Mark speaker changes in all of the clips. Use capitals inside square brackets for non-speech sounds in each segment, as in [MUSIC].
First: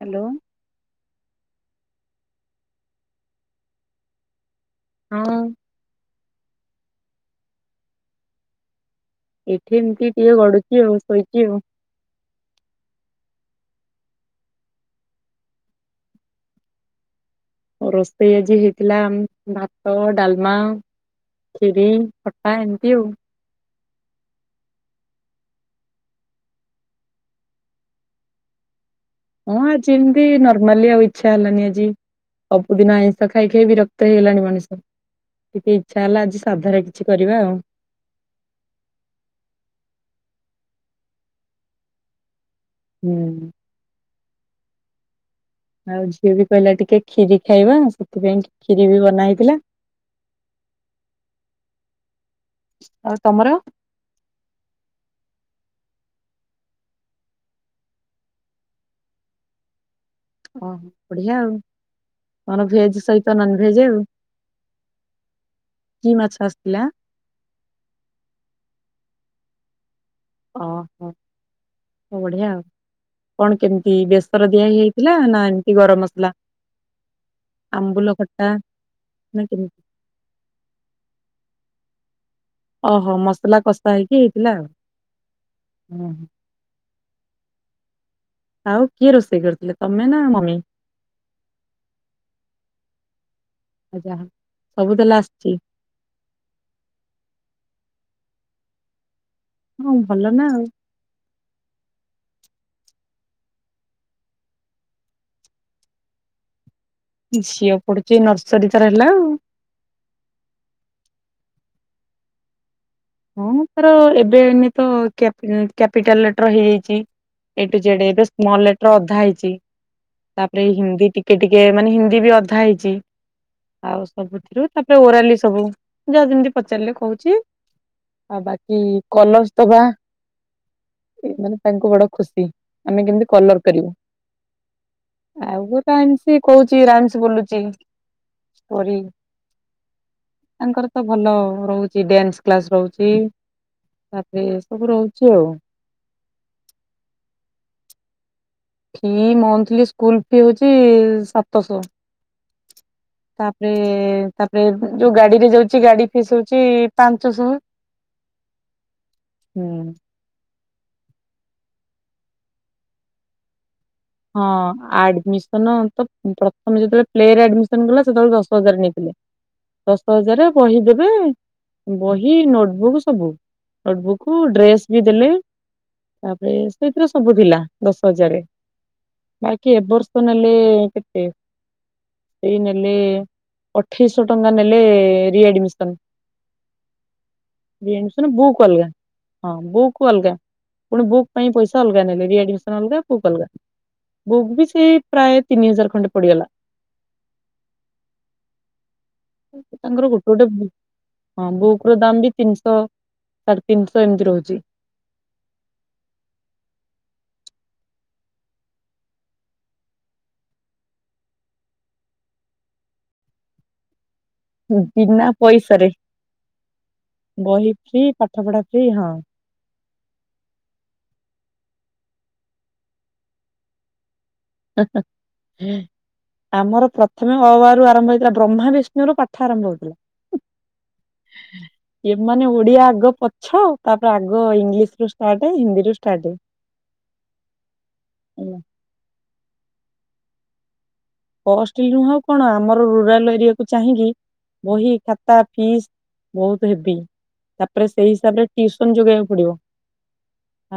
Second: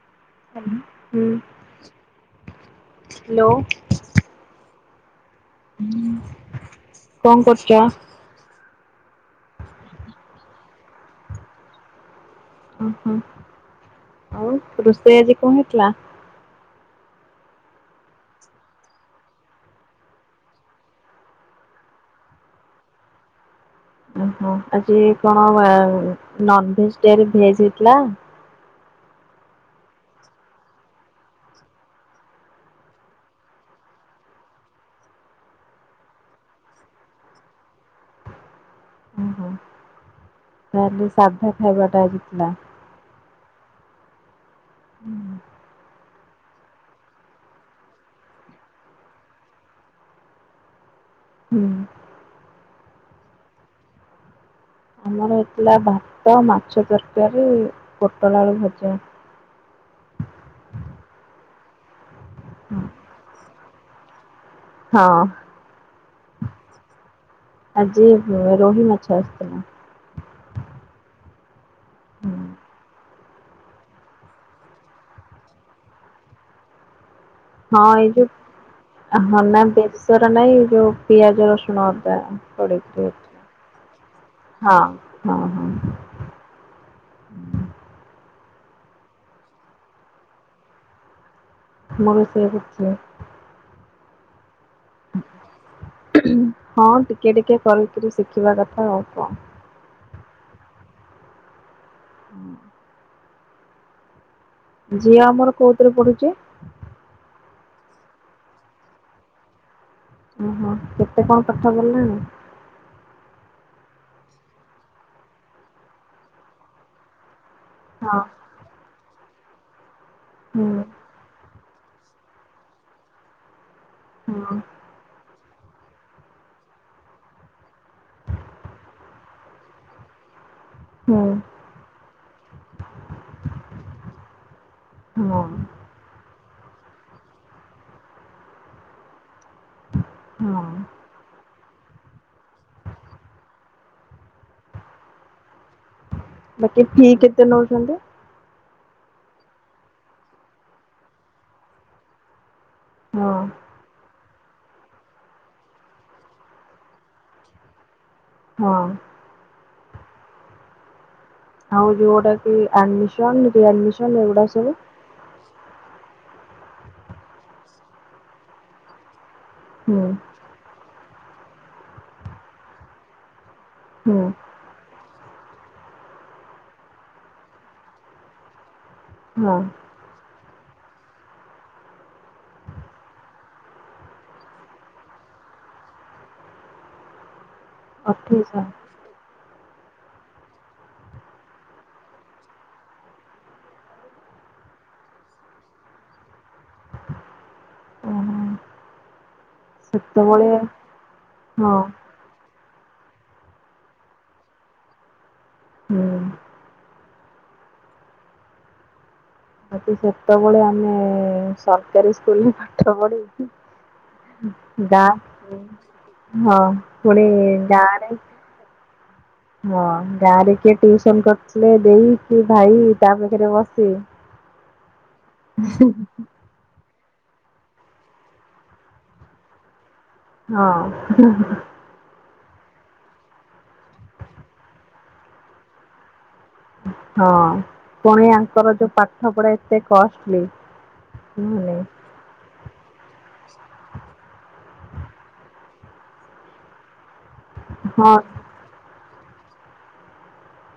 Speaker 1: Hello.
Speaker 2: Hello.
Speaker 1: ହଁ।
Speaker 2: କଅଁ କରୁଚ?
Speaker 1: ଏଇଠି ଏମତି ଟିକେ ଗଡୁଚି ଆଉ ଶୋଇଚି ଆଉ।
Speaker 2: ଅ ହଁ। ଆଉ ରୋଷେଇ ଆଜି କଅଁ ହେଇଥିଲା?
Speaker 1: ରୋଷେଇ ଆଜି ହେଇଥିଲା ଭାତ ଡାଲମା ଖିରି ଖଟା ଏମିତି ଆଉ।
Speaker 2: ଓହୋ। ଆଜି କଣ ନନଭେଜ ଡେ ରେ ଭେଜ ହେଇଥିଲା?
Speaker 1: ହଁ ଆଜି ଏମିତି ନର୍ମାଲି ଆଉ ଇଚ୍ଛା ହେଲାନି ଆଜି। ସବୁଦିନ ଆଇଁଷ ଖାଇ ଖାଇ ବିରକ୍ତ ହେଇଗଲାଣି ମଣିଷ। ଟିକେ ଇଚ୍ଛା ହେଲା ଆଜି ସାଧାରେ କିଛି କରିବା ଆଉ।
Speaker 2: ଓହୋ ତାଲେ ସାଧା ଖାଇବାଟା ଆଜିିଥିଲା।
Speaker 1: ହୁଁ।
Speaker 2: ହୁଁ।
Speaker 1: ଆଉ ଝିଅ ବି କହିଲା ଟିକେ କ୍ଷିରି ଖାଇବା ସେଥିପାଇଁ ଖିରି ବି ବନା ହେଇଥିଲା।
Speaker 2: ହୁଁ।
Speaker 1: ଆଉ ତମର।
Speaker 2: ଆମର ହେଇଥିଲା ଭାତ ମାଛ ତରକାରୀ ପୋଟଳ ଆଳୁ ଭଜା।
Speaker 1: ଓହୋ ବଢିଆ ଆଉ, ତମର ଭେଜ ସହିତ ନନଭେଜ ଆଉ।
Speaker 2: ହଁ।
Speaker 1: କି ମାଛ ଆସିଥିଲା?
Speaker 2: ଆଜି ରୋହି ମାଛ ଆସିଥିଲା।
Speaker 1: ଓହୋ ବଢିଆଉ। କଣ କେମିତି ବେସର ଦିଆ ହେଇଥିଲା ନା ଏମିତି ଗରମ ମସଲା?
Speaker 2: ହଁ ଏଇ
Speaker 1: ଆମ୍ବୁଲ ଖଟା
Speaker 2: ଯୋଉ ନା ବେସର ନାଇଁ ଏଇ ଯୋଉ ପିଆଜ, ରସୁଣ, ଅଦା ପ ହଁ
Speaker 1: ଓହୋ ମସଲା କଷା ହେଇକି ହେଇଥିଲା ଆଉ।
Speaker 2: ହଁ ହଁ [UNINTELLIGIBLE]
Speaker 1: ହୁଁ ଆଉ କିଏ ରୋଷେଇ କରିଥିଲେ, ତମେ ନା ମମି?
Speaker 2: ମମି ସେଇ କରଛି। [INAUDIBLE]
Speaker 1: ଆଚ୍ଛା ସବୁ ତାହେଲେ ଆସିଛି।
Speaker 2: ହଁ ଟିକେ ଟିକେ କରିକିରି ଶିଖିବା କଥା ଆଉ କଣ।
Speaker 1: ହୁଁ ଭଲ ନା ଆଉ?
Speaker 2: ହୁଁ। ଝିଅ ଆମର କୋଉଥିରେ ପଢୁଛି?
Speaker 1: ଝିଅ ପଢୁଛି ନର୍ସରୀ ତାର ହେଲା ଆଉ।
Speaker 2: ଓହୋ କେତେ କଣ ପାଠ ଗଲାଣି?
Speaker 1: ହଁ ତାର ଏବେ ଏନ ତ କ୍ୟାପି କ୍ୟାପିଟାଲ ଲେଟର ହେଇଯାଇଛି। ଏ ଠୁ ଜେଡ
Speaker 2: ହଁ
Speaker 1: ଏବେ ସ୍ମଲ ଲେଟର ଅଧା ହେଇଛି, ତାପରେ
Speaker 2: ହୁଁ
Speaker 1: ଏଇ ହିନ୍ଦୀ ଟି ଟିକେ ଟିକେ ମାନେ ହିନ୍ଦୀ ବି ଅଧା ହେଇଛି, ଆଉ
Speaker 2: ହଁ
Speaker 1: ସବୁଥିରୁ ତା ଓରାଲି ସବୁ ଯାହା ଯେମିତି ପଚାରିଲେ କହୁଛି। ଆଉ ବାକି କଲର୍ସ ଦବା
Speaker 2: ହୁଁ
Speaker 1: ମାନେ ତାଙ୍କୁ ବଡ ଖୁସି। ଆମେ କେମତି କଲର କରିବୁ,
Speaker 2: ହଁ
Speaker 1: ଆଉ ଗୋ ମ୍ୟାମ ସେ କହୁଛି ରାମସ ବୋଲୁଛି, ଓରି ତାଙ୍କର
Speaker 2: ହଁ।
Speaker 1: ତ ଭଲ ରହୁଛି, ଡ୍ୟାନ୍ସ କ୍ଲାସ ରହୁ ଛି ତାପରେ ଏ ସବୁ ରହୁଛି ଆଉ।
Speaker 2: ବାକି କିଏ କେତେ ନଉଛନ୍ତି?
Speaker 1: ଫି ମନ୍ଥଲି ସ୍କୁଲ ଫି ହଉଛି ସାତଶହ।
Speaker 2: ହଁ
Speaker 1: ତାପରେ ତାପରେ ଯୋଉ ଗାଡିରେ ଯାଉଛି ଗାଡି ଫିସ୍ ହଉଛି ପାଞ୍ଚଶହ।
Speaker 2: ହଁ।
Speaker 1: ହୁଁ।
Speaker 2: ଆଉ ଯୋଉଟା କି ଆଡ଼ମିସନ ରିଆଡମିସ
Speaker 1: ହଁ ଆଡମିସ ସନ ଅତ ପ୍ରଥମେ ଯେତେବେଳେ ପ୍ଲେ ରେ ଆଡମିସନ କଲା, ସେତେବେଳେ ଦଶ ହଜାର ନେଇଥିଲେ।
Speaker 2: ହୁଁ
Speaker 1: ଦଶ ହଜାର ବହି ଦେବେ। ବହି, ନୋଟବୁକ୍ ସବୁ।
Speaker 2: ହୁଁ
Speaker 1: ନୋଟବୁକ୍ ଡ୍ରେସ ବି ଦେଲେ ତାପରେ ସେଇଥିରେ ସବୁ ଥିଲା, ଦଶ ହଜାରେ।
Speaker 2: ହଁ
Speaker 1: ବାକି ଏବର୍ଷ ନେଲେ କେତେ? ଏଇ ନେଲେ ଅଠେଇଶହ ଟଙ୍କା ନେଲେ ରିଆଡମିସନ।
Speaker 2: [UNINTELLIGIBLE]
Speaker 1: ରିଆଡମିସନ
Speaker 2: ଅଠେଇଶ
Speaker 1: ବୁକ୍ ଅଲଗା। ହଁ ବୁକ୍ ଅଲଗା, ପୁଣି ବୁକ୍ ପାଇଁ ପଇସା ଅଲଗା ନେବେ, ରିଡମିସନ ଅଲଗା ବୁକ୍ ଅଲଗା। ବୁକ୍ ବି ସେଇ ପ୍ରାୟ ତିନି ହଜାର ଖଣ୍ଡେ ପଡିଗଲା।
Speaker 2: ଉଁ।
Speaker 1: ତାଙ୍କର ଗୋଟେ ଗୋଟେ ବୁକ୍‌ ହଁ ବୁକ୍ ର ଦାମ ବି ତିନିଶହ ସାଢେ ତିନିଶହ ଏମିତି ରହୁଛି।
Speaker 2: ହୁଁ। ଆଜି କେତେବେଳେ ଆମେ ସରକାରୀ ସ୍କୁଲରେ ପାଠ ପଢି
Speaker 1: ବିନା
Speaker 2: ଗାଁ
Speaker 1: ପଇସାରେ
Speaker 2: ହଁ ପୁଣି ଗାଁ ରେ
Speaker 1: ପାଠପଢା ଫ୍ରି ହଁ।
Speaker 2: ହଁ ଗାଁରେ କିଏ ଟିଉସନ କରୁଥିଲେ ଦେଇ କି ଭାଇ ତା ପାଖରେ ବସିବେ।
Speaker 1: ହେଁ ହେଁ ହେଁ। ଆମର ପ୍ରଥମେ ଅ ଆ ରୁ ଆରମ୍ଭ ହେଇଥିଲା ବ୍ରହ୍ମା ବିଷ୍ଣୁ ରୁ ପାଠ ଆରମ୍ଭ ହଉଥିଲା।
Speaker 2: ହଁ।
Speaker 1: ଏ ମାନେ ଓଡିଆ ଆଗ ପଛ ତାପରେ ଆଗ ଇଂଲିଶ ରୁ ଷ୍ଟାର୍ଟ ହିନ୍ଦୀରୁୁ ଷ୍ଟାର୍ଟ।
Speaker 2: ହଁ ପୁଣି ଆଙ୍କର ଯୋଉ ପାଠ ପଢା ଏତେ କଷ୍ଟଲି। କୁହନି
Speaker 1: କଷ୍ଟଲି ନୁହ ଆଉ କଣ ଆମର ରୁରାଲ ଏରିଆକୁ ଚାହିଁକି ବହି ଖାତା ଫିସ୍ ବହୁତ୍ ହେବି ତାପରେ ସେଇ
Speaker 2: ହଁ
Speaker 1: ହିସାବରେ ଟିଉସନ୍ ଯୋଗାଇଆକୁ ପଡିବ।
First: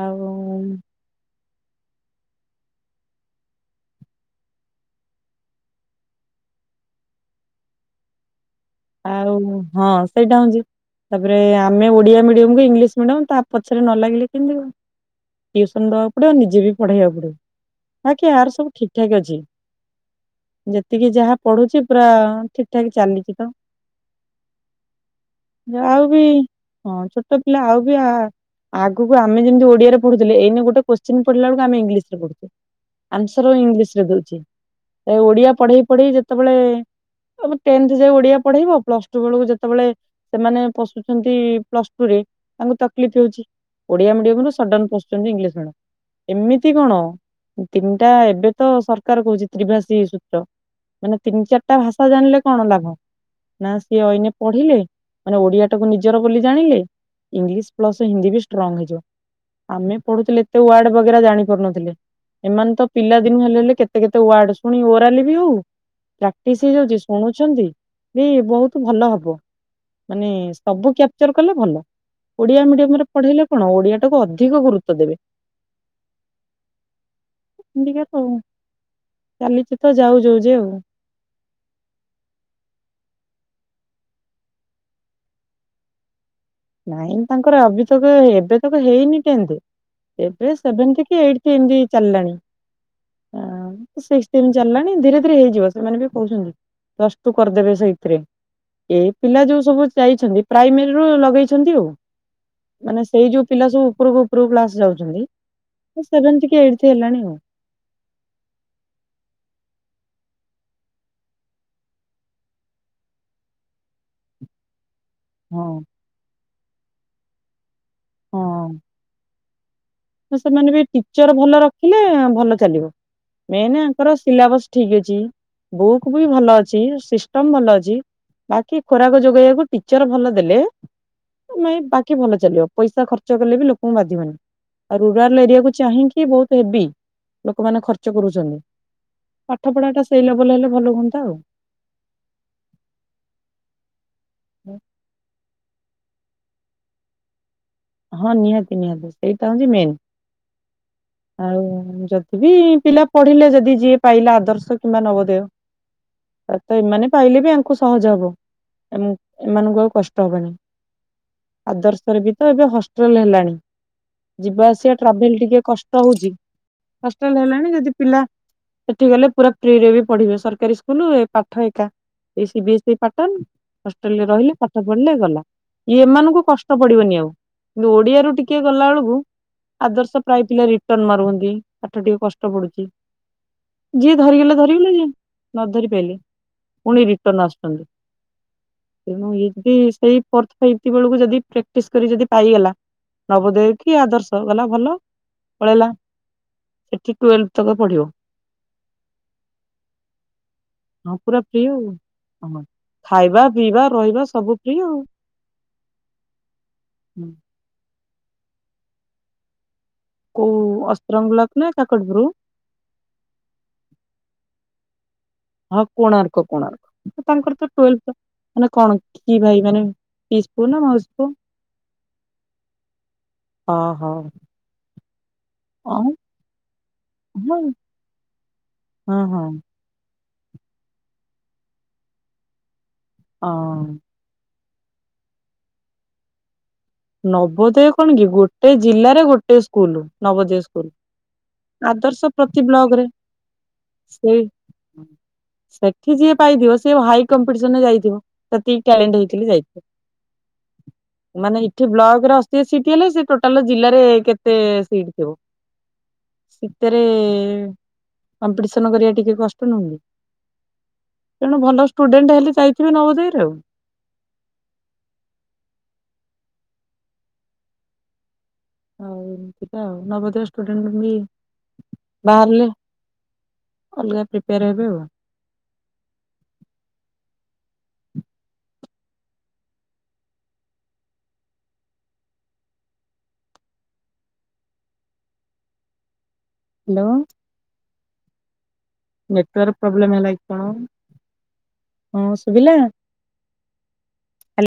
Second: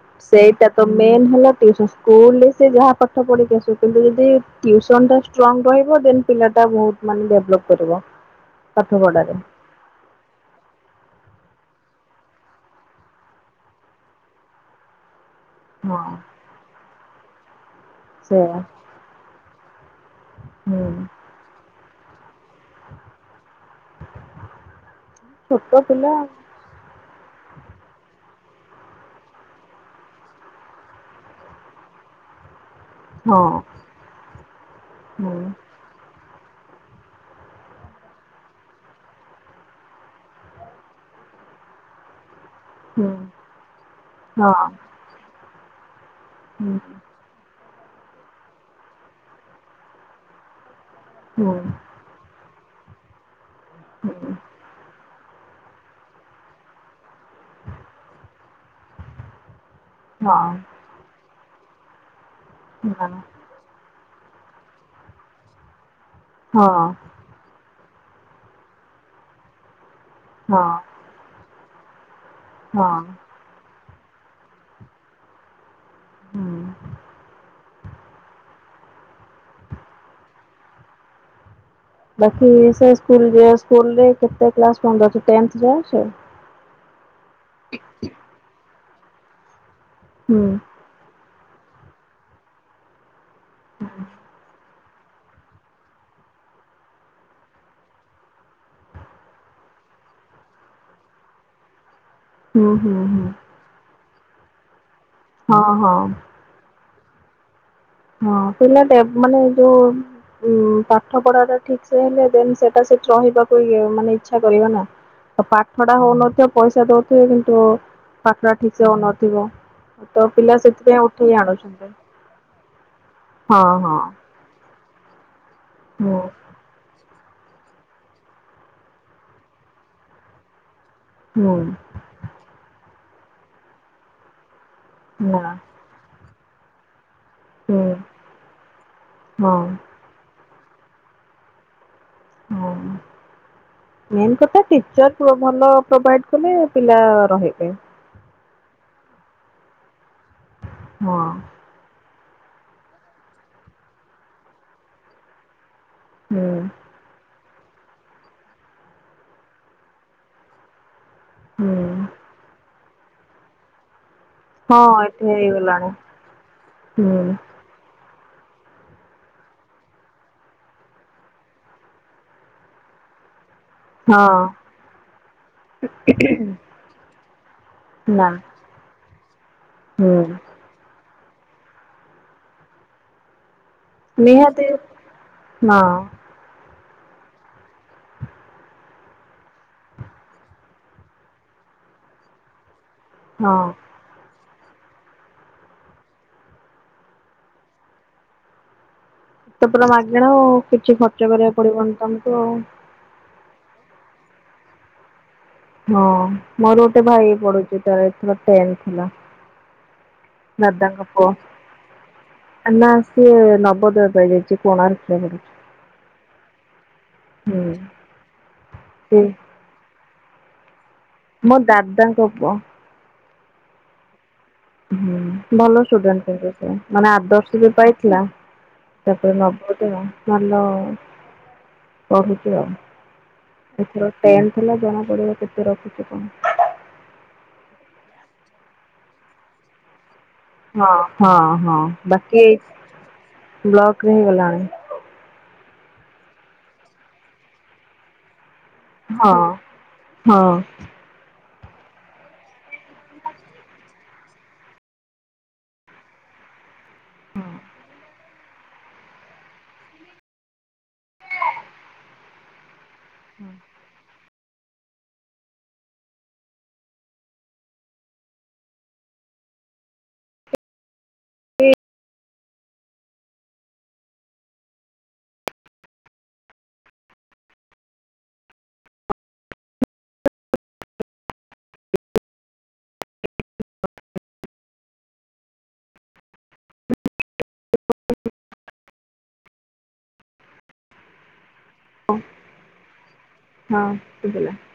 Speaker 1: ଆଉ
Speaker 2: ସେଇଟା ତ ମେନ୍ ହେଲା ଟିଉସନ୍ ସ୍କୁଲରେ ସେ ଯାହା ପାଠ ପଢିକି ଆସୁ କିନ୍ତୁ ଯଦି ଟିୁସନ୍ ଟା ଷ୍ଟ୍ରଙ୍ଗ ରହିବ ଦେନ୍ ପିଲା ଟା ବହୁତ୍ ମାନେ ଡେଭଲପ୍ କରିବ। ପାଠ
Speaker 1: ଆଉ
Speaker 2: ପଢାରେ
Speaker 1: ହଁ ସେଇଟା ହଉଛି ତାପରେ ଆମେ ଓଡିଆ ମିଡିୟମକୁ ଇଂଲିଶ ମିଡିୟମ ତା ପଛରେ ନ ଲାଗିଲେ କେମିତି ହବ। ଟିଉସନ୍‌
Speaker 2: ହଁ
Speaker 1: ଦବାକୁ ପଡିବ ନିଜେ ବି ପଢେଇବାକୁ ପଡିବ। ବାକି ଆର
Speaker 2: ସେଇଆ
Speaker 1: ସବୁ ଠିକ୍ ଠାକ୍ ଅଛି
Speaker 2: ହୁଁ
Speaker 1: ଯେତିକି ଯାହା ପଢୁଛି ପୁରା ଠିକ୍ ଠାକ୍ ଚାଲିଛି ତ।
Speaker 2: ଛୋଟ
Speaker 1: ଯାହା ଆଉ
Speaker 2: ପିଲା
Speaker 1: ବି ହଁ ଛୋଟ ପିଲା ଆଉ ବି ଆ ଆଗକୁ ଆମେ ଯେମିତି ଓଡ଼ିଆରେ ପଢୁଥିଲେ ଏଇନେ ଗୋଟେ କୋଶ୍ଚିନ ପଢିଲା ବେଳକୁ ଆମେ ଇଂଲିଶରେ ପଢୁଛେ।
Speaker 2: ହଁ
Speaker 1: ଆନ୍ସର ଇଂଲିଶ ରେ ଦଉଚେ
Speaker 2: ହୁଁ
Speaker 1: ଓଡିଆ ପଢେଇ ପଢେଇ ଯେ ସେତେବେଳେ ଆମେ ଟେନ୍ଥ ଯାକେ ଓଡିଆ ପଢେଇବ ପ୍ଲସ ଟୁ ବେଳକୁ ଯେତେବେଳେ ସେମାନେ ପଶୁଛନ୍ତି ପ୍ଲସ ଟୁ ରେ ତାଙ୍କୁ
Speaker 2: ହୁଁ
Speaker 1: ତକଲିଫ ହେଉଛି ଓଡିଆ ମିଡିୟମ
Speaker 2: ହଁ
Speaker 1: ରୁ ସଡନ ପଶୁଛନ୍ତି ଇଂଲିଶ ମିଡିଅମ। ଏମିତି
Speaker 2: ହୁଁ
Speaker 1: କଣ ତିନିଟା ଏବେ ତ ସରକାର କହୁଛି ତ୍ରିଭାଷୀ ସୂତ୍ର ମାନେ ତିନି
Speaker 2: ହୁଁ
Speaker 1: ଚାରିଟା ଭାଷା ଜାଣିଲେ କଣ ଲାଭ। ନା ସିଏ
Speaker 2: ହୁଁ
Speaker 1: ଅଇନେ ପଢିଲେ ମାନେ ଓଡିଆ ତାକୁ ନିଜର ବୋଲି ଜାଣିଲେ ଇଂଲିଶ ପ୍ଲସ ହିନ୍ଦୀ ବି ଷ୍ଟ୍ରଙ୍ଗ ହେଇଯିବ। ଆମେ ପଢୁଥିଲେ ଏତେ
Speaker 2: ହଁ
Speaker 1: ୱାର୍ଡ ବଗେରା ଜାଣି ପାରୁନଥିଲେ ଏମାନେ ତ
Speaker 2: ହଁ
Speaker 1: ପିଲାଦିନୁ ହେଲେ ହେଲେ କେତେ କେତେ କେତେ ୱାର୍ଡ ଶୁଣି ଓରାଲି ବି ହଉ ପ୍ରାକ୍ଟିସ୍
Speaker 2: ହଁ
Speaker 1: ହେଇଯାଉଛି ଶୁଣୁଚନ୍ତି ଭି ବହୁତ ଭଲ ହବ ମାନେ
Speaker 2: ହଁ
Speaker 1: ସବୁ କ୍ୟାପଚର କଲେ ଭଲ। ଓଡ଼ିଆ
Speaker 2: ହଁ
Speaker 1: ମିଡିୟମରେ ପଢେଇିଲେ କଣ ଓଡ଼ିଆଟାକୁ ଅଧିକ ଗୁରୁତ୍ୱ ଦେବେ।
Speaker 2: ହୁଁ।
Speaker 1: ହିନ୍ଦି ରେ କୁହ ଚାଲିଛି ତ ଯାଉ ଯଉ ଯାଏ ଆଉ।
Speaker 2: ବାକି ସେ ସ୍କୁଲ ଯା ସ୍କୁଲ ରେ କେତେ କ୍ଲାସ୍ ପନ୍ଦରସ୍‌ ଟେନ୍ଥ ଯାଏ ଟେନ୍ଥ।
Speaker 1: ନାଇ ତାଙ୍କର ଅଭିଯୋଗ ଏବେ ତକ ହେଇନି ଟେନ୍ଥ
Speaker 2: ହୁଁ
Speaker 1: ଏବେ ସେଭେନ୍ଥ କି ଏଇଟ୍‌ ଏମତି ଚାଲଲାଣି ଆଉ ସିକ୍ଟିନ ଚାଲିଲାଣି ଧୀରେ ଧୀରେ ହେଇଯିବ। ସେମାନେ ବି କହୁଛନ୍ତି ପ୍ଲସଟୁ କରିଦେବେ ସେଇଥିରେ। ଏ ପିଲା ଯୋଉ ସବୁ ଯାଇଛନ୍ତି ପ୍ରାଇମେରୀରୁୁ ଲଗେଇ ଛନ୍ତି ଆଉ
Speaker 2: ହୁଁ ହୁଁ
Speaker 1: ମାନେ
Speaker 2: ହୁଁ
Speaker 1: ସେଇ ଯୋଉ ପିଲା ସବୁ ଉପରକୁ ଉପରକୁ କ୍ଲାସ ଯାଉଛନ୍ତି
Speaker 2: ହଁ ହଁ
Speaker 1: ସେଭେନ୍ଥ କି ଏଇଟି ହେଲାଣି ଆଉ।
Speaker 2: ହଁ ପିଲା ଟେ ମାନେ ଯୋଉ ଉଁ ପାଠ ପଢା ଟା ଠିକ ସେ ହେଲେ ଦେନ ସେଟା ସେଠି ରହିବାକୁ ଇ ମାନେ ଇଚ୍ଛା କରିବ ନା। ପାଠ
Speaker 1: ହଁ।
Speaker 2: ଟା ହଉନଥିବ ପଇସା ଦଉଥିବେ କିନ୍ତୁ ପାଠ ଟା
Speaker 1: ହଁ
Speaker 2: ଠିକ ସେ ହଉନଥିବ। ତ ପିଲା
Speaker 1: ସେମାନେ ବି
Speaker 2: ସେଥିପାଇଁ
Speaker 1: ଟିଚର
Speaker 2: ଉଠେଇ
Speaker 1: ଭଲ
Speaker 2: ଆଣୁଛନ୍ତି
Speaker 1: ରଖିଲେ ଭଲ ଚାଲିବ
Speaker 2: ହଁ
Speaker 1: ମେନେ
Speaker 2: ହଁ
Speaker 1: ଆଙ୍କର ସିଲାବସ ଠିକ୍ ଅଛି ବୁକୁ
Speaker 2: ହୁଁ
Speaker 1: ବି ଭଲ ଅଛି ସିସ ଟମ୍ ଭଲ ଅଛି ବାକି ଖୋରାକ ଯୋଗେଇବାକୁ ଟିଚର ଭଲ ଦେଲେ।
Speaker 2: ହୁଁ
Speaker 1: ନାଇ ବାକି ଭଲ ଚାଲିବ ପଇସା ଖର୍ଚ୍ଚ କଲେ ବି ଲୋକଙ୍କୁ ବାଧିବନି। ଆଉ ରୁରାଲ
Speaker 2: ନା
Speaker 1: ଏରିଆ କୁ ଚାହିଁକି ବହୁତ ହେବି।
Speaker 2: ହୁଁ
Speaker 1: ଲୋକମାନେ ଖର୍ଚ୍ଚ କରୁଛନ୍ତି
Speaker 2: ହଁ
Speaker 1: ପାଠ ପଢା ଟା ସେଇ ଲେବୁଲ ହେଲେ ଭଲ ହୁଅନ୍ତା ଆଉ।
Speaker 2: ହ ମେନ୍ କଥା ଟିଚର ଭଲ ପ୍ରୋଭାଇଡ୍ କଲେ ପିଲା ରହିବେ।
Speaker 1: ହଁ ନିହାତି ନିହାତି ସେଇଟା ହଉଛି ମେନ୍।
Speaker 2: ହଁ।
Speaker 1: ଆଉ ଯଦି ବିି ପିଲା ପଢିଲେ ଯଦି ଯିଏ ପାଇଲା ଆଦର୍ଶ କିମ୍ବା ନବଦୟ।
Speaker 2: ହୁଁ
Speaker 1: ତ ଏମାନେ ପାଇଲେ ବି ଆଙ୍କ କୁ ସହଜ ହବ ଏମାନଙ୍କୁ ଆଉ କଷ୍ଟ ହବନି
Speaker 2: ହୁଁ
Speaker 1: ଆଦର୍ଶରେ ବି ତ ହଷ୍ଟେଲ ହେଲାଣି। ଯିବା
Speaker 2: ହଁ
Speaker 1: ଆସିବା
Speaker 2: ଏଠି
Speaker 1: ଟ୍ରାଭେଲ ଟିକେ
Speaker 2: ହେଇଗଲାଣି
Speaker 1: କଷ୍ଟ ହଉଛି
Speaker 2: ହୁଁ
Speaker 1: ହଷ୍ଟେଲ ହେଲାଣି ଯଦି ପିଲା ସେଠିକି ଗଲେ ପୁରା ଫ୍ରୀରେ ବି ପଢିବେ ସରକାରୀ ସ୍କୁଲ ପାଠ ଏକା। ଏଇ ସିବିଏସଇ ପାର୍ଟନ। ହଷ୍ଟେଲ ରେ ରହିଲେ
Speaker 2: ହଁ
Speaker 1: ପାଠ ପଢିଲେ ଗଲା ଇଏ ଏମାନଙ୍କୁ କଷ୍ଟ ପଡିବନି ଆଉ। କିନ୍ତୁ ଓଡିଆ
Speaker 2: ନା
Speaker 1: ରୁ ଟିକେ ଗଲା ବେଳକୁ
Speaker 2: ହୁଁ
Speaker 1: ଆଦର୍ଶ ପ୍ରାୟପିଲା ଟନ୍ ମାରୁସନ୍ତି ପାଠ ଟିକେ କଷ୍ଟ ପଡୁଛି। ଯିଏ ଧରିଗଲା
Speaker 2: ନିହାତି
Speaker 1: ଧରିଗଲା ଯିଏ ନ
Speaker 2: ହଁ
Speaker 1: ଧରି ପାଇଲେ ପୁଣି ରିଟର୍ଣ ଆସୁଛନ୍ତି। [UNINTELLIGIBLE] ସେଇ ବେଳକୁ ଯଦି ପ୍ରାକ୍ଟିସ କରି ଯଦି ପାଇଗଲା
Speaker 2: ହଁ
Speaker 1: ନବଦୟ କି ଆଦର୍ଶ ଗଲା ଭଲ ପଳେଇଲା ଏଠି ଟୁଏଲଥ୍ ତକ ପଢିବ।
Speaker 2: ଟୋଟାଲ ପୁରା ମାଗେଣା ଆଉ କିଛି
Speaker 1: ହଁ
Speaker 2: ଖର୍ଚ୍ଚ
Speaker 1: ପୁରା
Speaker 2: କରିବାକୁ
Speaker 1: ଫ୍ରି ଆଉ।
Speaker 2: ପଡିବନି ତମକୁ ଆଉ।
Speaker 1: ହଁ ଖାଇବା ପିଇବା ରହିବା ସବୁ ଫ୍ରି ଆଉ।
Speaker 2: ହଁ ମୋର ଗୋଟେ
Speaker 1: ହୁଁ।
Speaker 2: ଭାଇ ପଢୁଛି ତାର ଏଥର ଟେନ୍ଥ ଥିଲା।
Speaker 1: କୋଉ ଅସ୍ତ୍ରଙ୍ଗ ବ୍ଲକ ନା କାକଟପୁରୁ?
Speaker 2: ନା ସିଏ ନବଦୟ ପାଇଯାଇଛି କୋଣାର୍କ ରେ।
Speaker 1: ହଁ କୋଣାର୍କ କଣ ତାଙ୍କର
Speaker 2: ହୁଁ
Speaker 1: ଟୁୱେଥ ମାନେ କଣ
Speaker 2: ସେ
Speaker 1: କି ଭାଇ କଣ ପିସି ପୁଅ ନା ମାଉସୀ ପୁଅ?
Speaker 2: ମୋ ଦାଦା ଙ୍କ ପୁଅ।
Speaker 1: ହଁ ହଁ।
Speaker 2: ହୁଁ ଭଲ ଷ୍ଟୁଡେଣ୍ଟ କିନ୍ତୁ ମାନେ ଆଦର୍ଶ
Speaker 1: ହଁ
Speaker 2: ବି ପାଇଥିଲା
Speaker 1: ହଁ
Speaker 2: ତାପରେ
Speaker 1: ହଁ
Speaker 2: ନବ ଭଲ ପଢୁଛି ଆଉ [UNINTELLIGIBLE]
Speaker 1: ଅଁ
Speaker 2: ଏଥର ଟେନ ହେଲା ଜଣାପଡ଼ିବ କେତେ ରଖୁଛୁ କଣ?
Speaker 1: ନବୋଦୟ କଣ କି ଗୋଟେ ଜିଲ୍ଲାରେ ଗୋଟେ ସ୍କୁଲ ନବୋଦୟ
Speaker 2: ହଁ ହଁ ହଁ
Speaker 1: ଆଦର୍ଶ
Speaker 2: ବାକି ଏଇ
Speaker 1: ପ୍ରତି ବ୍ଲକରେ
Speaker 2: ବ୍ଲକରେ
Speaker 1: ସେଇ
Speaker 2: ହେଇଗଲାଣି।
Speaker 1: ସେଠି ଯିଏ ପାଇଥିବ ସିଏ ହାଇ କମ୍ପିଟିସନରେ ଯାଇଥିବ ସେତି ଟାଲେଣ୍ଟେ
Speaker 2: ହଁ
Speaker 1: ହେଇଥିଲି ଯାଇଥିଲି
Speaker 2: ହଁ
Speaker 1: ମାନେ ଏଠି ବ୍ଲକ୍ ରେ ଅଶି ସିଟି ହେଲେ ସେ ଟୋଟାଲେ ଜିଲ୍ଲାରେ କେତେ ସିଟ୍ ଥିବ? ସେତେରେ କମ୍ପିଟିସନ କରିବା ଟିକେ କଷ୍ଟ ନୁହୁଁକି ତଣୁ ଭଲ ଷ୍ଟୁଡେଣ୍ଟେ ହେଲେ ଯାଇ ଥିବେ ନବୋଦୟ ରେ‌ ଆଉ। ଆଉ ଦେଖିଆ ଆଉ ନବୋଦୟ ଷ୍ଟୁଡେଣ୍ଟ୍ ବି ବାହାରିଲେ ଅଲଗା ପ୍ରିପେୟାର ହେବେ ଆଉ। ହାଲୋ।
Speaker 2: [INAUDIBLE]
Speaker 1: ନେଟୱାର୍କ୍ ପ୍ରୋବ୍ଲେମ୍ ହେଲା କି କଣ ହଁ ଶୁବିଲା?
Speaker 2: ହଁ ଶୁବିଲା।